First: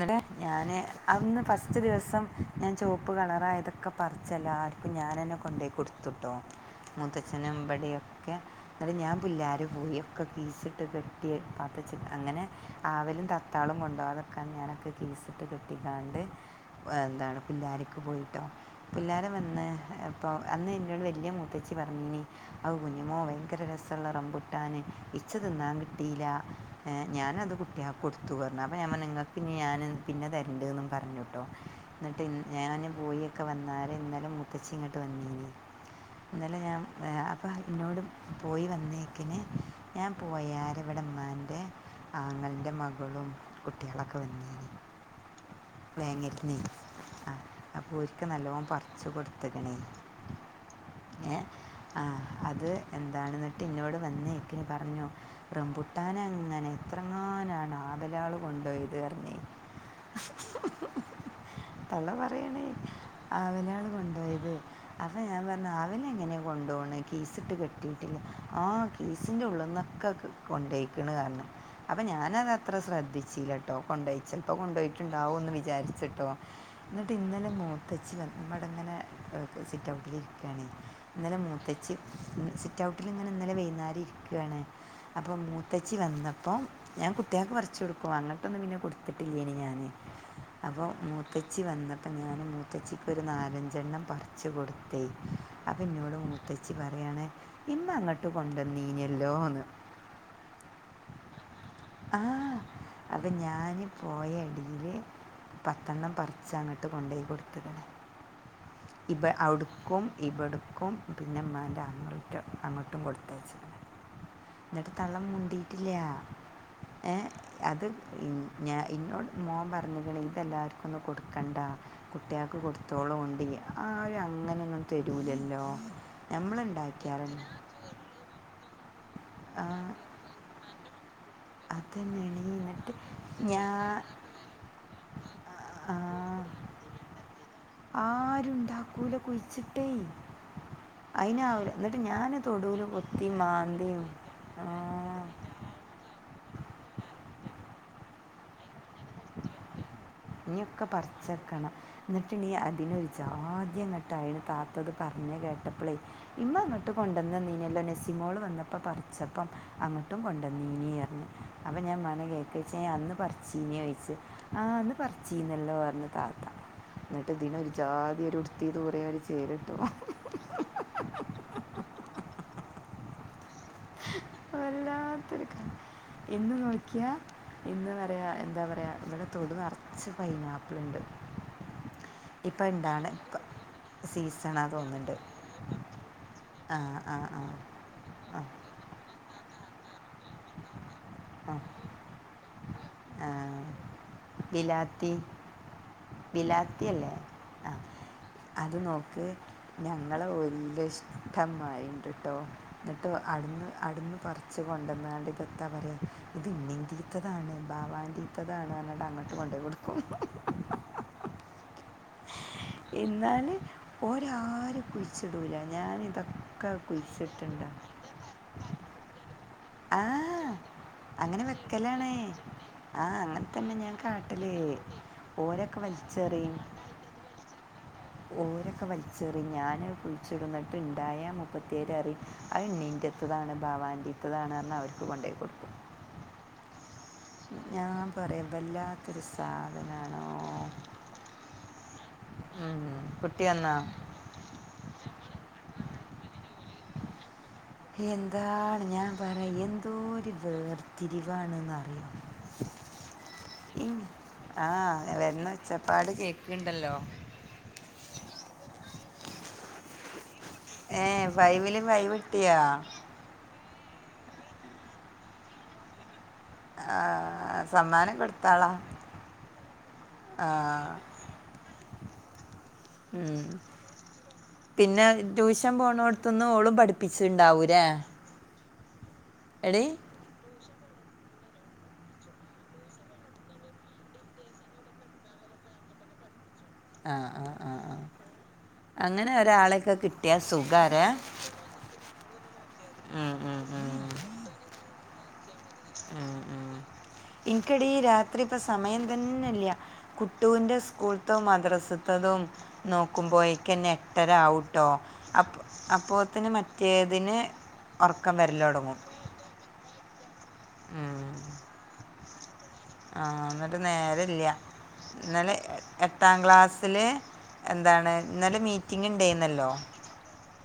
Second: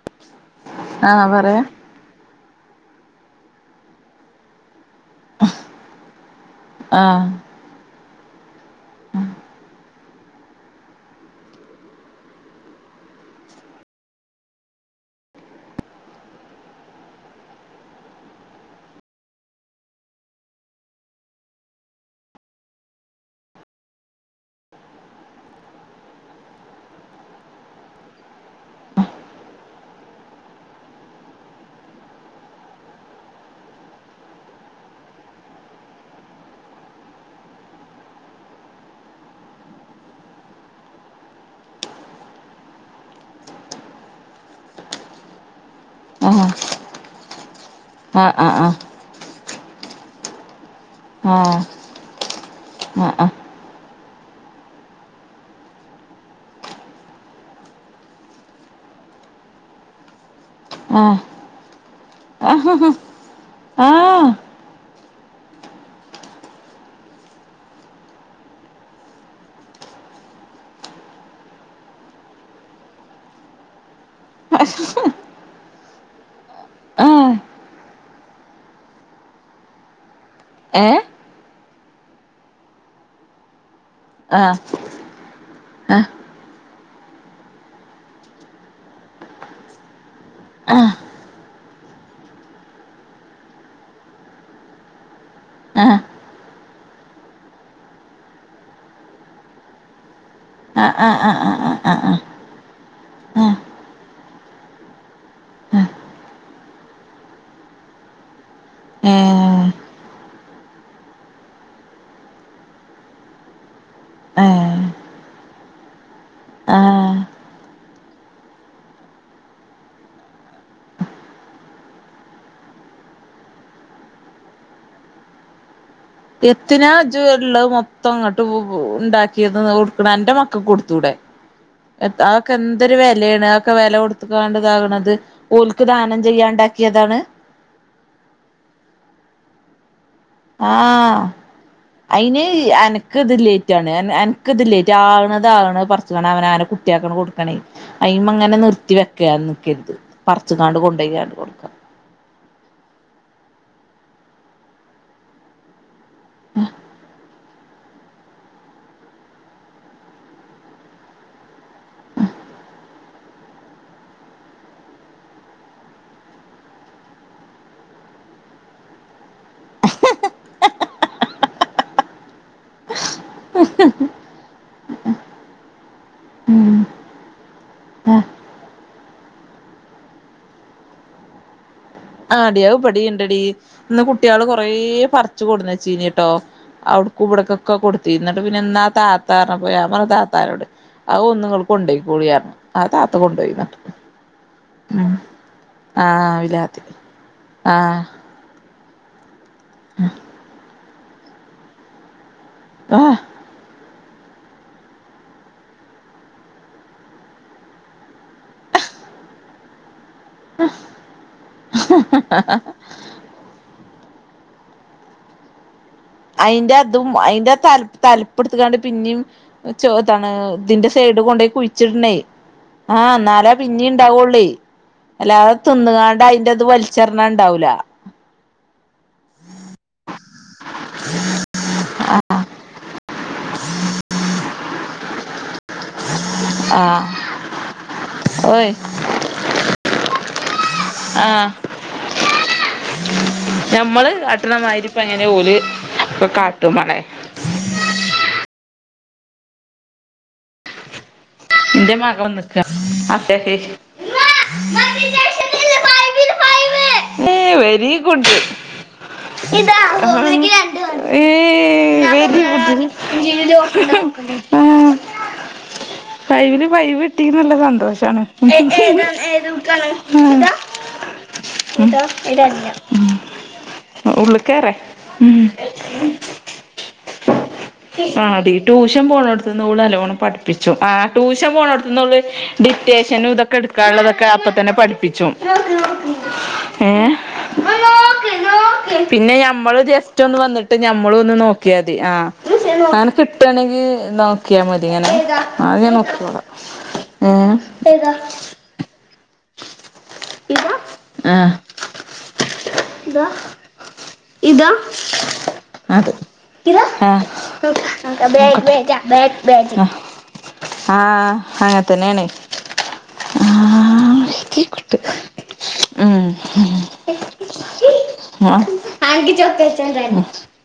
നിടാ ഞാന് ആഹ് അന്ന് പറയാ ഫസ്റ്റ് ദിവസം ഞാൻ ചുവപ്പ് കളറ യതൊക്കെ പറിച്ച് എല്ലാർ ക്കും ഞാനന്നെ കൊണ്ടോയി കൊടുത്തുട്ടോ ആഹ് മുത്തഛനും ഇബടി ഒക്കെ ന്നട്ട് ഞാൻ പുല്ലേരു പോയി ഒക്കെ കീച്ചിട്ട് കെട്ടി പാത്തച്ചി അങ്ങനെ ആവിലും തത്താളും കൊണ്ടോ കാതക്കാൻ അതൊക്കെ ഞാനൊക്കെ കീസി ഇട്ട് കെട്ടിക്കാണ്ട് വേറെന്താണ് പിള്ളോരക്ക് പോയിട്ടോ പിള്ളോരെ വന്ന് അപ്പൊ അന്ന് നിോട് വല്ല്യ മൂത്തച്ചി പറഞ്ഞീന് അവ് കുഞ്ഞുമോ ഭയങ്കര രസമുള്ളറം ബുട്ടാന് ഇച്ച് തിന്നാൻ കിട്ടിയില്ല ഏ ഞാനത് കുട്ടിയാൾക്ക് കൊടുത്തു പറഞ്ഞു അപ്പം ഞാൻ പറഞ്ഞുനിങ്ങക്ക് പിന്നെ ഞാൻ പിന്നെ തരണ്ടു ന്ന് പറഞ്ഞുട്ടോ എന്നിട്ട് ഞാൻ പോയിക്കെ വന്നാല് ഇന്നാലെ മുത്തച്ചിഇങ്ങോട്ട് വന്നിന്ന് ഇന്നലെ ഞാൻ അപ്പം ഇന്നോട് പോയി വന്നേക്കിന് ഞാൻ പോയാല് ഇവിടെ മ്മാൻ്റെ ആങ്ങളൻ്റെ മകളും കുട്ടികളൊക്കെ വന്നിനെ ആഹ് വേങ്ങരന്നെ അപ്പോ ഒരിക്കു ആഹ് നല്ലോം ആഹ് പറച് ച്ച് കൊടുത്ത്‌ക്ണ് എ ആഹ് ആഹ് അ അത് ആഹ് എന്താണ് ട്ട് ഇന്നോട് വന്നേ എക്കിന് പറഞ്ഞു റംപുട്ടാനെ അങ്ങനെ എത്രങ്ങാനാണ് ആവ ലോള് കൊണ്ടുപോയത് അത് പറഞ്ഞേ [unintelligible] തള്ളവ ആഹ് ഹഹ ആ അവനേംകൂടെ കൊണ്ടായ്യില്ലേ അപ്പ ഞാൻ പറഞ്ഞ ആവല് എങ്ങനെ കൊണ്ടോണത് കീസിട്ട് കെട്ടീട്ടില്ല ആഹ്- കീസിൻ്റെ ഉള്ളന്നൊക്കെ കൊണ്ടോയ്ക്കണ് പറഞ്ഞ്അപ്പം ഞാനത്ര ശ്രദ്ധിച്ചില്ല ടോപ് ഒണ്ടായി ചെലപ്പോ കൊണ്ടുപോയിട്ടുണ്ടാവും എന്ന് എന്ന് വിചാരിച്ചിട്ടോ എന്നിട്ട് ആഹ് ഇന്നലെ മൂത്തച്ചിവന്നു ഇവടെ ഇങ്ങനെ സിറ്റ് ഔട്ടിലിരിക്കാണേ ഏഹ് ഇന്നലെ മൂത്തച്ചി സിറ്റഔട്ടിൽ ഇങ്ങനെ ഇന്നലെ വൈന്നാരം ആഹ് വന്നതാണ് അപ്പൊ മൂത്തച്ചി ആഹ് വന്നപ്പോ ഞാൻ കുട്ടികൾക്ക് പറിച്ച് കൊടുക്കും അങ്ങ- ഇപ്പ പിന്നെ കൊടുത്തിട്ടില്ലേന് ഞാന് അപ്പ ആഹ് മൂത്തച്ചി വന്നപ്പോൾ ഞാന് മൂത്തച്ചിക്ക് ഒരു നാലഞ്ചെണ്ണം പറിച്ചു കൊടുത്തെ അപ്പൊ ആഹ് എന്നോട് മൂത്തച്ചി പറയാണ് ഇമ്മ അങ്ങോട്ട് കൊണ്ടന്നീല്ലല്ലോന്ന് ആഹ് ആഹ് ആഹ് ആഹ് ആഹ് അപ്പം ആഹ് ഞാൻ പോയ എടിയില്- പത്തെണ്ണം പറിച്ച് അങ്ങട്ട് കൊണ്ടുപോയി കൊടുത്ത്ക്ക്ണ് ഉ [inaudible] അവിടുക്കും ഇവിടുക്കും പിന്നെ മാൻ്റെ ആങ്ങളോടുക്കും അങ്ങോട്ടും കൊടുത്തച്ച- [inaudible] എന്നിട്ട് തള്ള മുണ്ടിട്ടില്ല ആഹ് ഏഹ് അത്- ഞാൻ ഇന്നോട് മോൻ പറഞ്ഞേക്കണ് ഇതെല്ലാവർ ക്കൊന്നും കൊടുക്കണ്ട കുട്ടികൾക്ക് കൊടുത്തോളു ഒണ്ടെങ്കിൽ ആരും അങ്ങനെയൊന്നും തരൂലല്ലോ നമ്മൾ എത്തിനാ ഉണ്ടാക്കിയാലല്ലേ ഇജ്എള്ള മൊത്തം ഇങ്ങോട്ട് ഒണ്ടാക്കിയത് ആ എന്റെ മക്കക്ക് കൊടുത്തൂടെ അതന്നെയാണ് ഈ അതൊക്കെ എന്നിട്ട് എന്തൊരു വിലയാണ് അതൊക്കെ ഞാൻ വില കൊടുത്ത് - വേണ്ടതാകണുന്നത് ഓൽക്ക് ദാനം ചെയ്യാണ്ടാക്കിയതാണ് ആരുണ്ടാക്കൂല കുഴിച്ചിട്ടേയില്ല ആഹ് അയിന് തൊടുവിൽ അനക്ക് കൊത്തി ഇത് ലേറ്റ് ആണ് മാന്തിയും എന്ക്ക് ഇത് ഇല്ലേ ആ ആവണത് ആവണത് പറിച്ച അവന് കുട്ടിയാക്ക് കൊടുക്കണേ അയിമ അങ്ങനെ നിർത്തി വെ- [unintelligible] നിക്കരുത് പറച്ച്ങ്ങാണ്ട് ഇനിയൊക്കെ കൊണ്ടപോയി അത്കൊടുക്കാം പറിച്ചെടുക്കണം എന്നിട്ട് ഇനി അതിനൊരു ജാദ്യങ്ങട്ടതിന് താത്തത് പറഞ്ഞേ കേട്ടപ്പോളേ ഇമ്മ ഇങ്ങട്ട് കൊണ്ടുന്ന് നന്നീല്ലോ നെസിമോൾ വന്ന- ഇപ്പ പറിച്ചപ്പം അങ്ങോട്ടും കൊണ്ടുവന്നീ അപ്പം ഞാൻ മനെ കേൾക്കച്ചാൻ അന്ന് പറിച്ചീന- ആ അന്ന് പറിച്ചീന്നല്ലോ പറഞ്ഞു താത്താ എന്നിട്ട് ഇതിന ഒരു ജാതി ഒരുരു ഉടു [unintelligible] ത്തി ദൂരര് ചേരിട്ടോ വല്ലാത്തൊരു കാര് എന്ന് നോക്കിയാ- ഇന്ന് പറയാ എന്താ പറയാ ഇവിടെ തൊടി നറച്ച് പൈനാപ്പിൾയിണ്ട് ആടി അഹ്ളപടി ഇണ്ടടി ഇന്ന് കുട്ടികള് സീസണാ കൊറേ തോന്നുന്നുണ്ട് പറച്ചു കൊണ്ടുവന്ന് വെച്ചിനിട്ടോ ആഹ് അവിടക്കും ആഹ് ആഹ് ഇവിടെക്കക്ക കൊടുക്ക- തീർന്നിട്ട് ആഹ് പിന്നെ എന്ന ആ താത്താ പറഞ്ഞപ്പോ ഞാൻ പറഞ്ഞു താത്താനോട് അ ഒന്നു നിങ്ങള് ആഹ് കൊണ്ടോക്കോളി പറഞ്ഞു അത് താത്ത ആഹ് കൊണ്ടുപോയിന്ന് പറഞ്ഞു ബിലാത്തി ഉം ആ വിലാ [unintelligible] ത്തി ബിലാത്തിയല്ലേ ആഹ് ആഹ അത് നോക്ക് ഞങ്ങള് വല്യയ ഇഷ്ടമായിണ്ടട്ടോ എന്നിട്ട് ആഹ് അവിടുന്ന്- അവ്ടുന്ന പറിച്ച് കൊണ്ടുവന്നാണ്ട് ഇതത്തൊ പറയ ഇത് ഇണ്ണിംന്റിത്ത [unintelligible] താണ് ബാവാതിത്താണ്. [unintelligible] മത്തതാ [unintelligible] ണ് പറഞ്ഞിട്ട് അങ്ങോട്ട് കൊണ്ട പോയി കൊടുത്തു. ആഹ് [unintelligible] എന്നാൽ ഓര് ആരും കുഴിച്ചിടൂല്ല ഞാൻ ഇതൊക്കെ അയിന്റെ അതും അയിന്റെ തല് തലപ്പപ്പെടുത്തക്കാണ്ട് പിന്നെയും ആ ചോതാണ് ഇതിന്റെ സൈഡ് അങ്ങനെ കൊണ്ടയി വെക്കലാണ് കുഴിച്ചിടണെ ആഹ ആ അങ്ങനെ എന്നാലാ തന്നെ പിന്നെ ഞാൻ ഇണ്ടാവുള്ളേ കാട്ടല് അല്ലാതെ ഓരൊക്കെ തിന്നുകാണ്ട് വലിച്ചെറിയും അതിന്റത് വലിച്ച ച്ചറിഞ്ഞാഉണ്ടാവൂല ഓരൊക്കെ വലിച്ചെറി ഞൻ കുഴിച്ചിടു ന്നട്ട് ഉണ്ടായ മുപ്പത്തിയേര് പറയും അത് ഇണ്ണീൻന്റെ ഇത്തതാണ് ഭാവാന്റെ ഇത്തതാണ് പറഞ്ഞ് അവർക്ക് കൊണ്ടോയി കൊടുക്കും. ആ ഞാൻ പറയാം വല്ലാത്തൊരു സാധനാണോ ആഹ ഉം, കുട്ടി വന്നാ നമ്മള് അത് കട്ടണമാതിരി ഇപ്പം അങ്ങനെ പോഓല് കാട്ടും മളേ എന്താണ് ഞാൻ പറയ എന്തോരി വേർ തിരിവാണ്. എന്റെ മകള് വന്നിക്ക. ആ വരുന്ന ഒച്ചപ്പാട് കേൾക്കുന്നുണ്ടല്ലോ [unintelligible] ഏ വെരിഗുഡ് ഏ ഫൈവിലും ഫൈവ് കിട്ടിയാ ഗുഡ് ആ ഫൈവിലും ഫൈവ് ആ, കിട്ടിയിന്റെ നല്ല സമ്മാനം സന്തോഷാണ്. ഉം കൊടുത്താളാ ആ, ഉം. ഉള്ളിക്കറെ പിന്നെ ഉം ട്യൂഷൻ പോണോടത്തുനിന്ന് ഓളും പഠിപ്പിച്ചിട്ടുണ്ടാവൂലേ ആടി അ ട്യൂഷൻ പോകണടുത്ത് ഓൾ എടി നല്ലണ്ണം പഠിപ്പിച്ചുംആ ട്യൂഷൻ പോണിടത്തന്നള് ഡിക്റ്റേഷനും ഇതൊക്കെ എടുക്കാനുള്ളതൊക്കെ അപ്പ തന്നെ പഠിപ്പിച്ചും. ഏ ആ ആ ആ ആ അങ്ങനെ പിന്നെ ഞമ്മള് ഒരാളെയൊക്കെ ജസ്റ്റ് ഒന്ന് കിട്ടിയാൽ വന്നിട്ട് സുഖാരേ ഞമ്മള ഒന്ന് നോക്ക ക്കിയാതി ആ അങ്ങനെ ഉം, ഉം, കിട്ടയാണെങ്കി ഉം, നോക്കിയാൽ മതിങ്ങനെ നോക്കിയള ഇനിക്കെടീ രാത്രി ഇപ്പ സമയം തന്നെല്ല ഇതാ കുട്ടുവിന്റെ ആ സ്കൂളത്തും മദ്രസത്തതും ഇതാ നോക്കുമ്പോഴേക്കെന്നെ ഇതാ എട്ടരാവുട്ടോ അത് അപ്പോത്തന് ഇതാ ആ മറ്റേതിന് ഉറക്കം വരലടങ്ങും ബച്ചന [unintelligible] ആഹ അങ്ങനെത്തന്നെയാണെ ആഹ എന്നിട്ട് നേര ഇല്ല ഇന്നലെ എട്ടാം ക്ലാസില് എന്താണ് ഇന്നലെ മീറ്റിംഗ് ആൻക്ക് ഉണ്ടായിനിയല്ലോ [unintelligible]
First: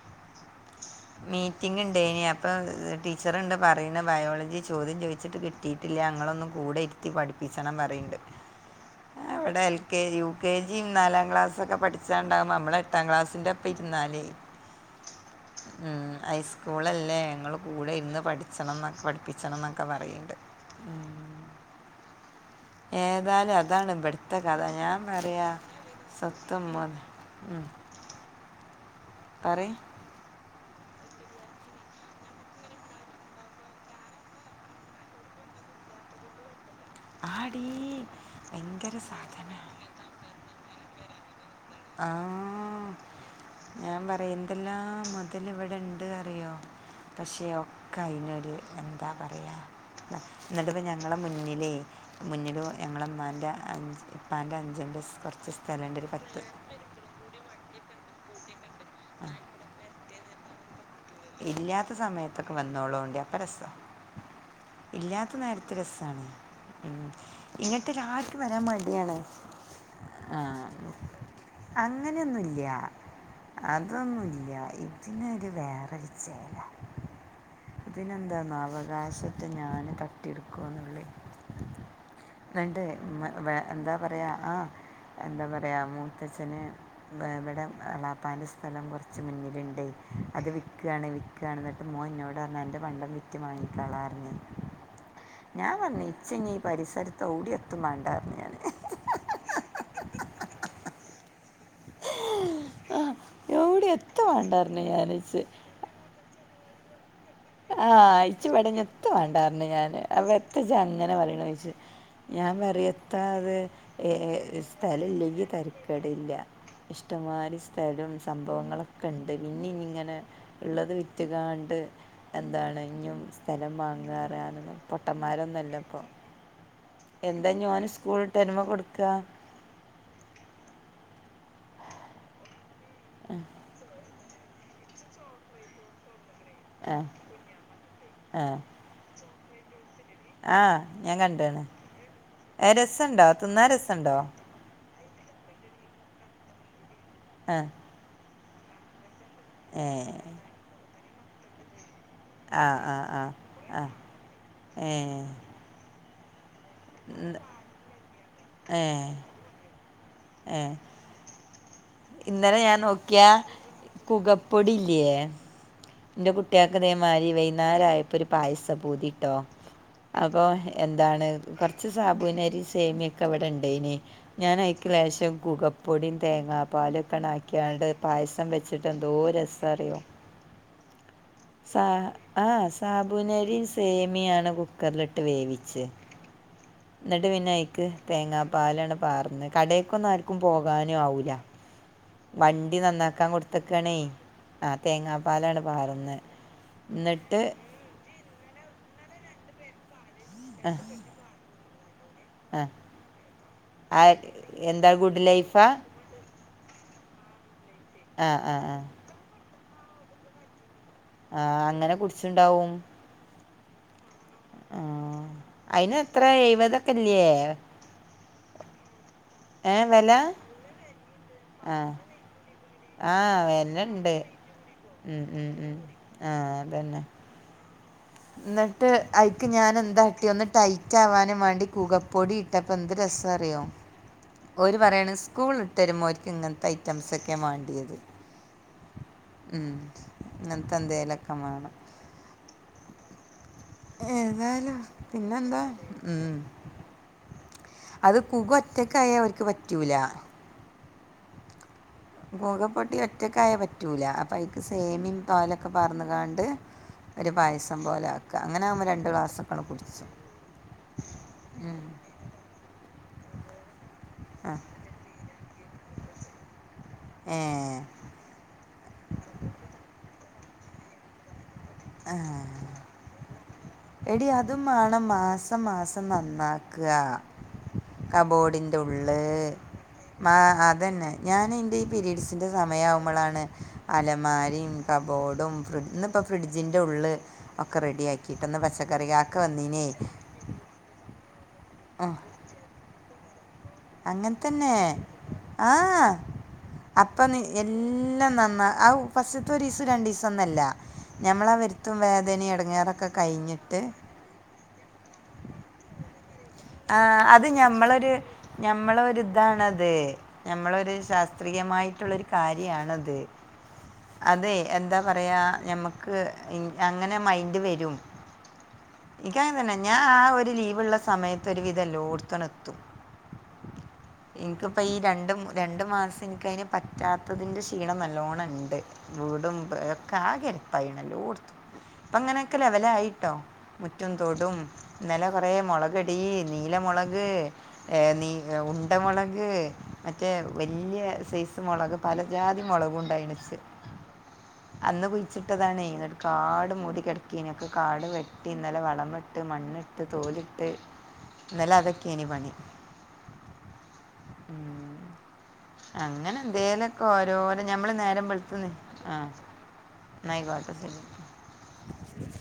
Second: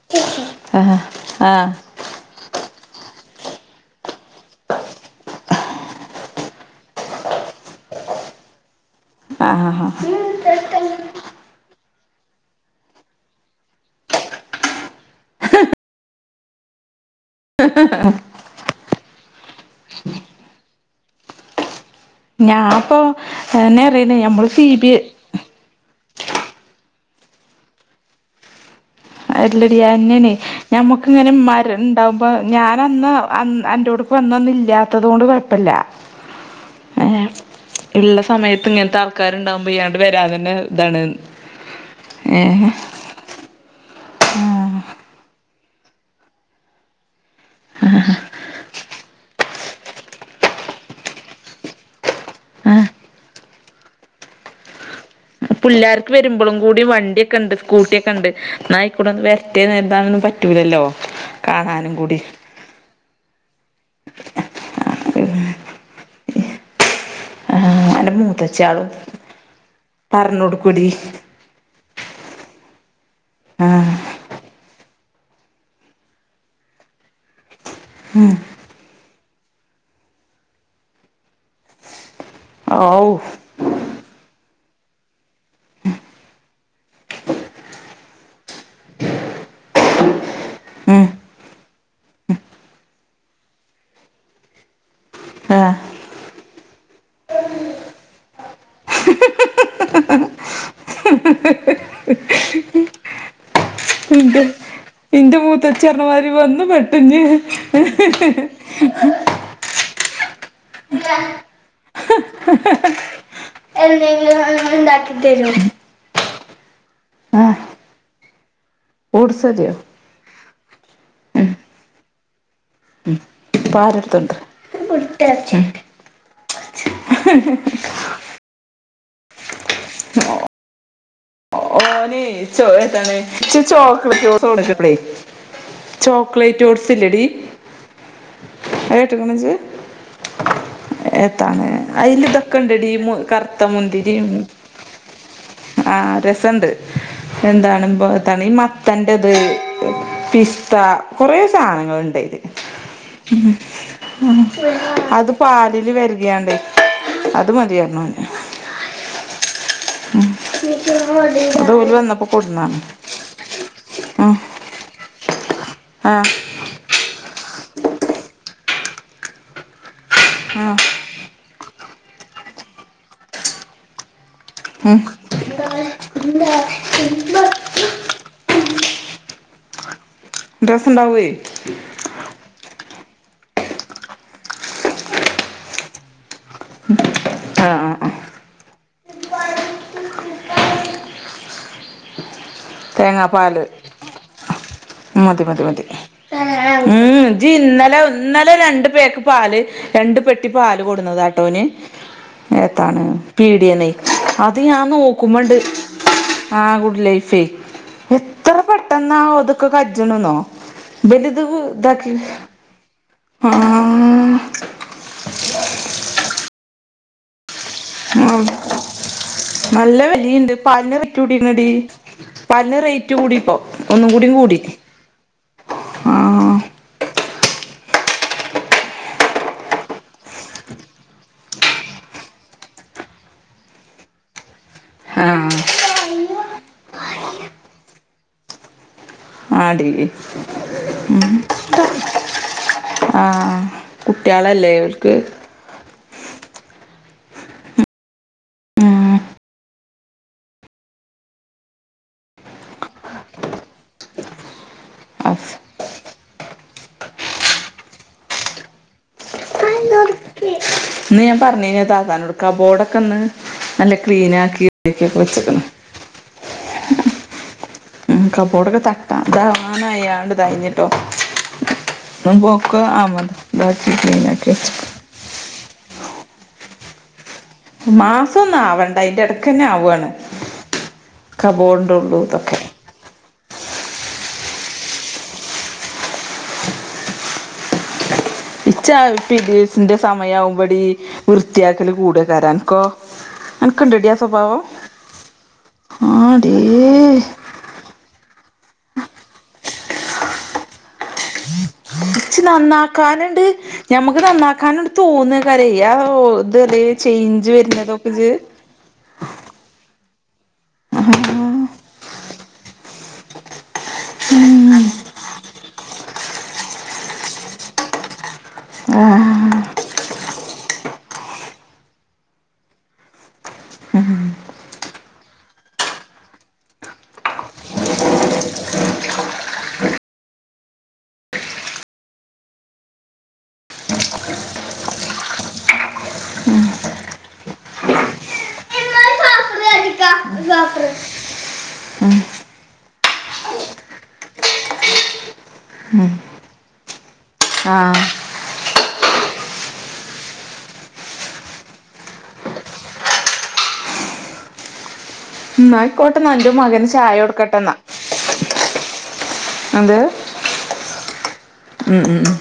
ആഹ് മീറ്റിംഗ ഉണ്ട് ഉണ്ടയിനു അപ്പൾ ടീച്ചറണ്ട് പറയുന്ന ബയോളജി ചോദ്യം ചോദിച്ചിട്ട് കിട്ടിയിട്ടില്ല നിങ്ങളൊന്നും കൂടെ ഇരിക്കി ഇരുത്തി പഠിപ്പിച്ചണം പറയുണ്ട്. അവിടെ എൽ ആഹ് കെ ജി യു കെ ജിയും നാലാം ക്ലാസ്സൊക്കെ പഠിച്ചാുണ്ടാാവുംമ്പോ നമ്മളെ എട്ടാം ക്ലാസ്സിൻ്റെ ഒപ്പം ഇുരുന്നാലേ ഉ ഹൈസ്കൂളല്ലേ ഇങ്ങള്ൾ കൂടെ ഇരുന്ന് പഠിച്ചണം പഠിപ്പിച്ചണം എന്നൊക്കെ പറയണ്ട് ആഹ് ഞാ ഏതായാലും അതാണ് ഇവടുത്ത കഥ ബി ഞാൻ പറയാ സ്വത്തം മന്ന് ഉ എല്ലടി അങ്ങനെ ഞമ്മുക്കിങ്ങനെ ഉമാർ ഉണ്ടാകുമ്പോൾ ഞൻ അന്ന് എൻ്റെോടുക്ക് വന്നത് ഇല്ലാത്തത് കൊണ്ട് കുഴപ്പമില്ല ഏ ആടി ഇള്ള സമയത്ത് ഭയങ്കര ഇങ്ങനത്തെ സാധന ആൾക്കാരുണ്ടാകുമ്പഴാണ് ഇങ്ങട് വരാതന്നെ ഇതാണ് ആ ഏ ഞാൻ പറയന്തല്ലാ മുതൽ ഇവിടെ ഇണ്ട് അറിയോ പക്ഷേ ഒക്കെ അയിനൊരു എന്താ പറയ എന്നിട്ടപ്പ ഞങ്ങളെ മുന്നിലേ മുന്നിലോ ആഹ് ഞങ്ങളമമാന്റെ ഉപ്പാന്റെ അനുജന്റെ സ് പിള്ളേർക്ക് വരുമ്പോഴും കൂടി വണ്ടിയൊക്കെ ഉണ്ട് സ്കൂട്ടിക്കെ ഉണ്ട് എന്നായി കൂടെന്ന് വരട്ടെ [unintelligible] പ റ്റൂല്ലല്ലോ ഇല്ലാത്ത സമയത്തൊക്കെ വന്നോളോണ്ട് അപ്പരസ ഇല്ലാത്ത നേരത്തെ രസാണ് ഉം ആഹ് ഇങ്ങിട്ട് അന്റെ ആർക്കുംവരാൻ മൂത്തച്ച്യാളും മടിയാണ് പറഞ്ഞ് കൊടുക്കൂടി ആഹ് അങ്ങനെയൊന്നുംല്ല ആഹ് അതൊന്നുല്ല ഈ പിന്നെ അത് വേറെരുച്ചയല്ല പിന്നെന്താണ അവകാശ ഞാന് തട്ടിയെടുക്കുന്നു ളൈ രണ്ട് ഔ മ്മ വേ എന്താ പറയുക ആ എന്താ പറയുക മൂത്തച്ഛന് ഇവിടെ അളാപ്പാന്റെ സ്ഥലം കുറച്ച് മുന്നിലുണ്ട് അത് വി വി ഉം ക്യാണ് വി ക്യാണ് എന്നിട്ട് മോൻ എന്നോട് പറഞ്ഞ എൻ്റെ പണ്ടം വിറ്റ് വാങ്ങിക്കോളാഞ്ഞ് പറഞ്ഞു ഞാൻ ആഹ് പറഞ്ഞു ഇച്ചങ്ങ ഈ പരിസരത്ത് ഓടിയ എത്തും വേണ്ടാന്ന് ഞാന് ഹ ഹ ഹ എവിടെ എത്തും വേണ്ടാരുന്നു ഞാന് എന്റെ മൂത്തച്ചി പറണമാതിരി വന്ന് പെട്ടു ഞ്ഞി ആഹ് അയച്ചു പടഞ്ഞ എത്തും വേണ്ടാർ ഞ്ഞു ഞാന് അപ്പ എത്തച്ച അങ്ങനെ പറണ ചോയിച്ചു ഞാൻ പറിയത്ത അത് എന്തെങ്കിലും ഏ ഒന്ന് സ്ഥലം ഉണ്ടാക്കി ഇല്ലെങ്കി തരോ തര പെരല്ല ആഹ് ഇഷ്ടമാതിരി സ്ഥലം സംഭവങ്ങളൊക്കെ ഉണ്ട് ഓട്സ് പിന്ന മതിയോ ഇങ്ങനെ ഉള്ളത് വിറ്റുകാണ്ട് എന്താണ് കുഞ്ഞും സ്ഥലം പാലെടുത്തോണ്ട് വാങ്ങുകറാന പൊട്ടന്മാരൊന്നുംല്ല ഇപ്പോൾ എന്താ ഇഞ്ഞ് ഓന്സ്കൂളൾ വിട്ട് വരുമ്പം കൊടുക്കാ [unintelligible] ഓനെ ചോ എന്താണെ ഇച്ചി ചോക്ലറ്റ് സോസ് കൊടുത്തപ്പളേ ചോക്ലേറ്റ് ഓഡ്സ് ആ ഇല്ലടി ആ അത് കേട്ട ക്കണോ ഇജ് ആഹ് ഞാൻ കണ്ടാണ് ഏത്താണ് അതിൽ ഇതൊക്കെ ഏഹ് ഇണ്ട്ടി രസണ്ടോ കറുത്ത തിന്നാൻ മുന്തിരി രസണ്ടോ ആഹ് രസണ്ട് ആഹ് എന്താണ് പോത്താണ് ഈ മത്തന്റെത് ഏഹ് പിസ്ത കുറേ സാധനങ്ങൾ ളുണ്ട് ആഹ് ആഹ് ആഹ് ആഹ് ഏഹ് അത് പാലിൽ വരികയായണ്ട് അത് മതിയായിരുന്നു ന്ന് ഏ ഏ അത് ഓല് വന്ന് ഇന്നലെ ഞാൻ നോക്കിയാ ഉം കുകപ്പൊടി ഇല്ലയേ എന്റെ ആഹ് കുട്ടികള്ക്ക് ഇതേമാതിരി വൈകുന്നേരായപ്പോ ഒരു പായസ പൂതിട്ടോ അപ്പൊ ആഹ് എ- ഇതാണ് കൊറച്ച് സാബുവിനരി സേമിയൊക്കെ അവിടെ ഇണ്ട് അയിന് ഞാൻ അയിക്ക് ഉം ലേശം കൂകപ്പൊടിയും തേങ്ങാപ്പാലൊക്കെണാക്കി- യാണ്ട് പായസം വെച്ചിട്ട് എന്തോ രസ അറിയോ രസവുണ്ടാവേയ് ആഹ് സാബൂനരിം സേമിയാണ് കുക്കർലിട്ട് വേവിച്ച് എന്നിട്ട് പിന്നെ ആഹ് അയ്ക്ക് ആഹ് ആഹ് തേങ്ങാപ്പാല് ആണ്ട് പാർന്ന് കടേക്കൊന്നും ആർക്കും പോകാനു ആവൂല വണ്ടി നന്നാക്കാൻ തേങ്ങാപ്പാല് കൊടുത്തക്കാണേയ് മതി മതി മതി ഉം എന്നിട്ട് ജി ഇന്നലെ ഇന്നലെ രണ്ട് പേക്ക് പാല് രണ്ട് പെട്ടി പാല് കൊടുന്നതാട്ടോ ഓന് ആ എന്താണ് പേടിയാണെ ആ അത് ഞാൻ എന്താ ഗുഡ് നോക്കുമ്പയുണ്ട് ലൈഫാ? ആ ഗുഡ് ലൈഫെയെ ആ ആ എത്ര ആ. പെട്ടെന്നാ അതൊക്കെ കജ്ജ്ണ്ന്നോ ഇവിടെ ആ അങ്ങനെ ഇത്‌താക്കി കുടിച്ചിണ്ടാവും. ആഹ് ആഹ് അയിന് എത്ര എഴുപതൊക്കെയല്ലിയേ ആഹ് ഏ നല്ല വെല? വെലിയിണ്ട് പ [unintelligible] നി ടി ആ. പാലിന് റേറ്റ് ആ കൂടിയിപ്പോ ഒന്നും വെലണ്ട്. കൂടി കൂടി ഉം ഉം ഉം ആ ആഹ് അത് തന്നെ എന്നട്ട് അയ്ക്ക് ഞാൻ എന്താക്കി ഒന്ന് ടൈറ്റ് ആവാനും വാണ്ടി കൂകപ്പൊടി- ഇപ്പൊ എന്ത് രസാവാ അറിയോ ഓര് പറയ്ണ് ആ സ്കൂള് വിട്ടുവരുമ്പോൾ ഓര്ക്ക് ഇങ്ങനത്തെ ഐറ്റംസൊക്കെയാ മാണ്ടിയേത് ആടി ഇങ്ങനത്തെ ഉം എന്തേലൊക്കെ വേണം ആഹ് ആഹ് കുട്ട്യാളല്ലേ ഏതായാലും ഓൽക്ക് പിന്നെ എന്ത ഉം അത് കുക ഉം ഒറ്റക്കായ ഓൽക്ക് പറ്റൂല കൂകപ്പൊടി ഒറ്റക്കായ പറ്റൂല അപ്പൊ അയ്ക്ക് സേമിയ അഫ് പാലൊക്കെ പാർന്ന്ങ്ങാണ്ട് ഒരു പായസം പോലെ ആക്ക്‌ക അങ്ങനെ ആവുമ്പോ രണ്ട് ക്ലാസ്സൊക്കണ്ട് കുടിച്ച് ഇന്ന് ഞാൻ പർണീന്നു ആ താത്താനോട് കബോർഡൊക്കെ ഒന്ന് നല്ല ക്ലീൻ ആ ആക്കി ഇട്ടേക്കു - വിളിച്ചേക്കണ് ഏഹ് ഉം കബോടൊക്കെ തട്ടാ താന അയാണ്ട് തായ്ന്നിട്ടോ എടി അതും [unintelligible] വേണം മാസം മാസം നന്നാക്കുവാ മാസൊന്നും കബോർഡിന്റെ ആവണ്ട ഉള്ള് അയിന്റെ എടക്കെന്നെ ആവാണ് മാ അത് തന്നെ ഞാന് എൻ്റെ ഈ കബോർഡിന്റെ ഉള്ളൂ പിരീഡ്സ്- എന്റെ ഇതൊക്കെ സമയാവുമ്പളാണ്- അലമാരിം കബോർഡും ഫ്രിഡ് ഇന്ന് ഇപ്പോ ഫ്രിഡ്ജിൻ്റെ ഉള്ള് ഒക്കെ റെഡിയാ ഇച്ചാ പിരീഡ്സിന്റെ സമയാവുമ്പ ടീ വൃത്തിയാക്കല് കൂടുതലാ അൻകോ അങ്ങൻത്തന്നെ ആഹ് ആടീ അപ്പ നീ എല്ലാം നന്നാ ആ ഫസ്‌റ്റിലത്തെ ഒരു ദെവസം രണ്ട് ദെവസോം ഒന്നുമല്ല ഞമ്മളാ വര് ത്തും വേദനയും എടങ്ങേറൊക്ക കയ്ഞ്ഞിട്ട്- ത് നന്നാക്കാന്‌ണ്ട് തോന്നെക്കാരെയ് അ ഓ തു അതേ ചേഞ്ച് വര്ണ [unintelligible] തൊക്ക് ജ് ഞമ്മളൊരിതാണത് ഞമ്മളൊരു ശാസ്ത്രീയമായിട്ടുള്ളൊരു കാര്യാണത് അതെ എന്താ പറയാ ഞമ്മക്ക് ഇൻ അങ്ങനെ മൈൻഡ് വരും എനിക്ക് അങ്ങനെ ആഹ് തന്നെ ഞാ ആ ഒരു ലീവ് ഉള്ള സമയത്ത് ഒരു വിധം എല്ലോട്ത്തു അങ്ങട് എത്തും ഇൻക്ക്പ്പ ഈ രണ്ടും രണ്ട് മാസം ഇൻക്കയ്ന് പറ്റാത്തതിന്റെ ക്ഷീണം നല്ലോണയിണ്ട് വ്ടും പ ഒക്കെ ആകെ എരപ്പായിക്ക്ണ് എല്ലോട്ത്തും പ്പ ങ്ങനൊക്കെ ലെവലായിട്ടോ മുറ്റും തൊടും ന്നലെ കൊറേ മൊളകെടീ നീല മൊളക് ഏ നീ എ ഉണ്ട മൊളക് മറ്റേ വല്യെ സൈസ് മുളക് ഉം പലജാതി മൊളകുണ്ടായ്നു ച്ച് അന്ന് കുഴിച്ചിട്ടതാണെയ് ഉം ന്നട്ട് കാട് മൂടി കെടക്കെയ്നി അപ്പൊ ആഹ് കാട് വെട്ടി ഇന്നലെ വളമട്ട് മണ്ണ് ട്ട് തോല്ട്ട് ന്നലെ അതൊക്കെയ്നി പണി ഉം എന്നായിക്കോട്ടെന്നാ അങ്ങനെ എന്റെ മകന് എന്തേലൊക്കെ ചായ ഓരോരോ കൊടുക്കട്ടെന്നാ ഞമ്മള് നേരം വെളുത്ത്ന്ന് ആഹ് എന്ത് ന്ന അയ്ക്കോട്ടെ ശരി ഉം ഉം ഉം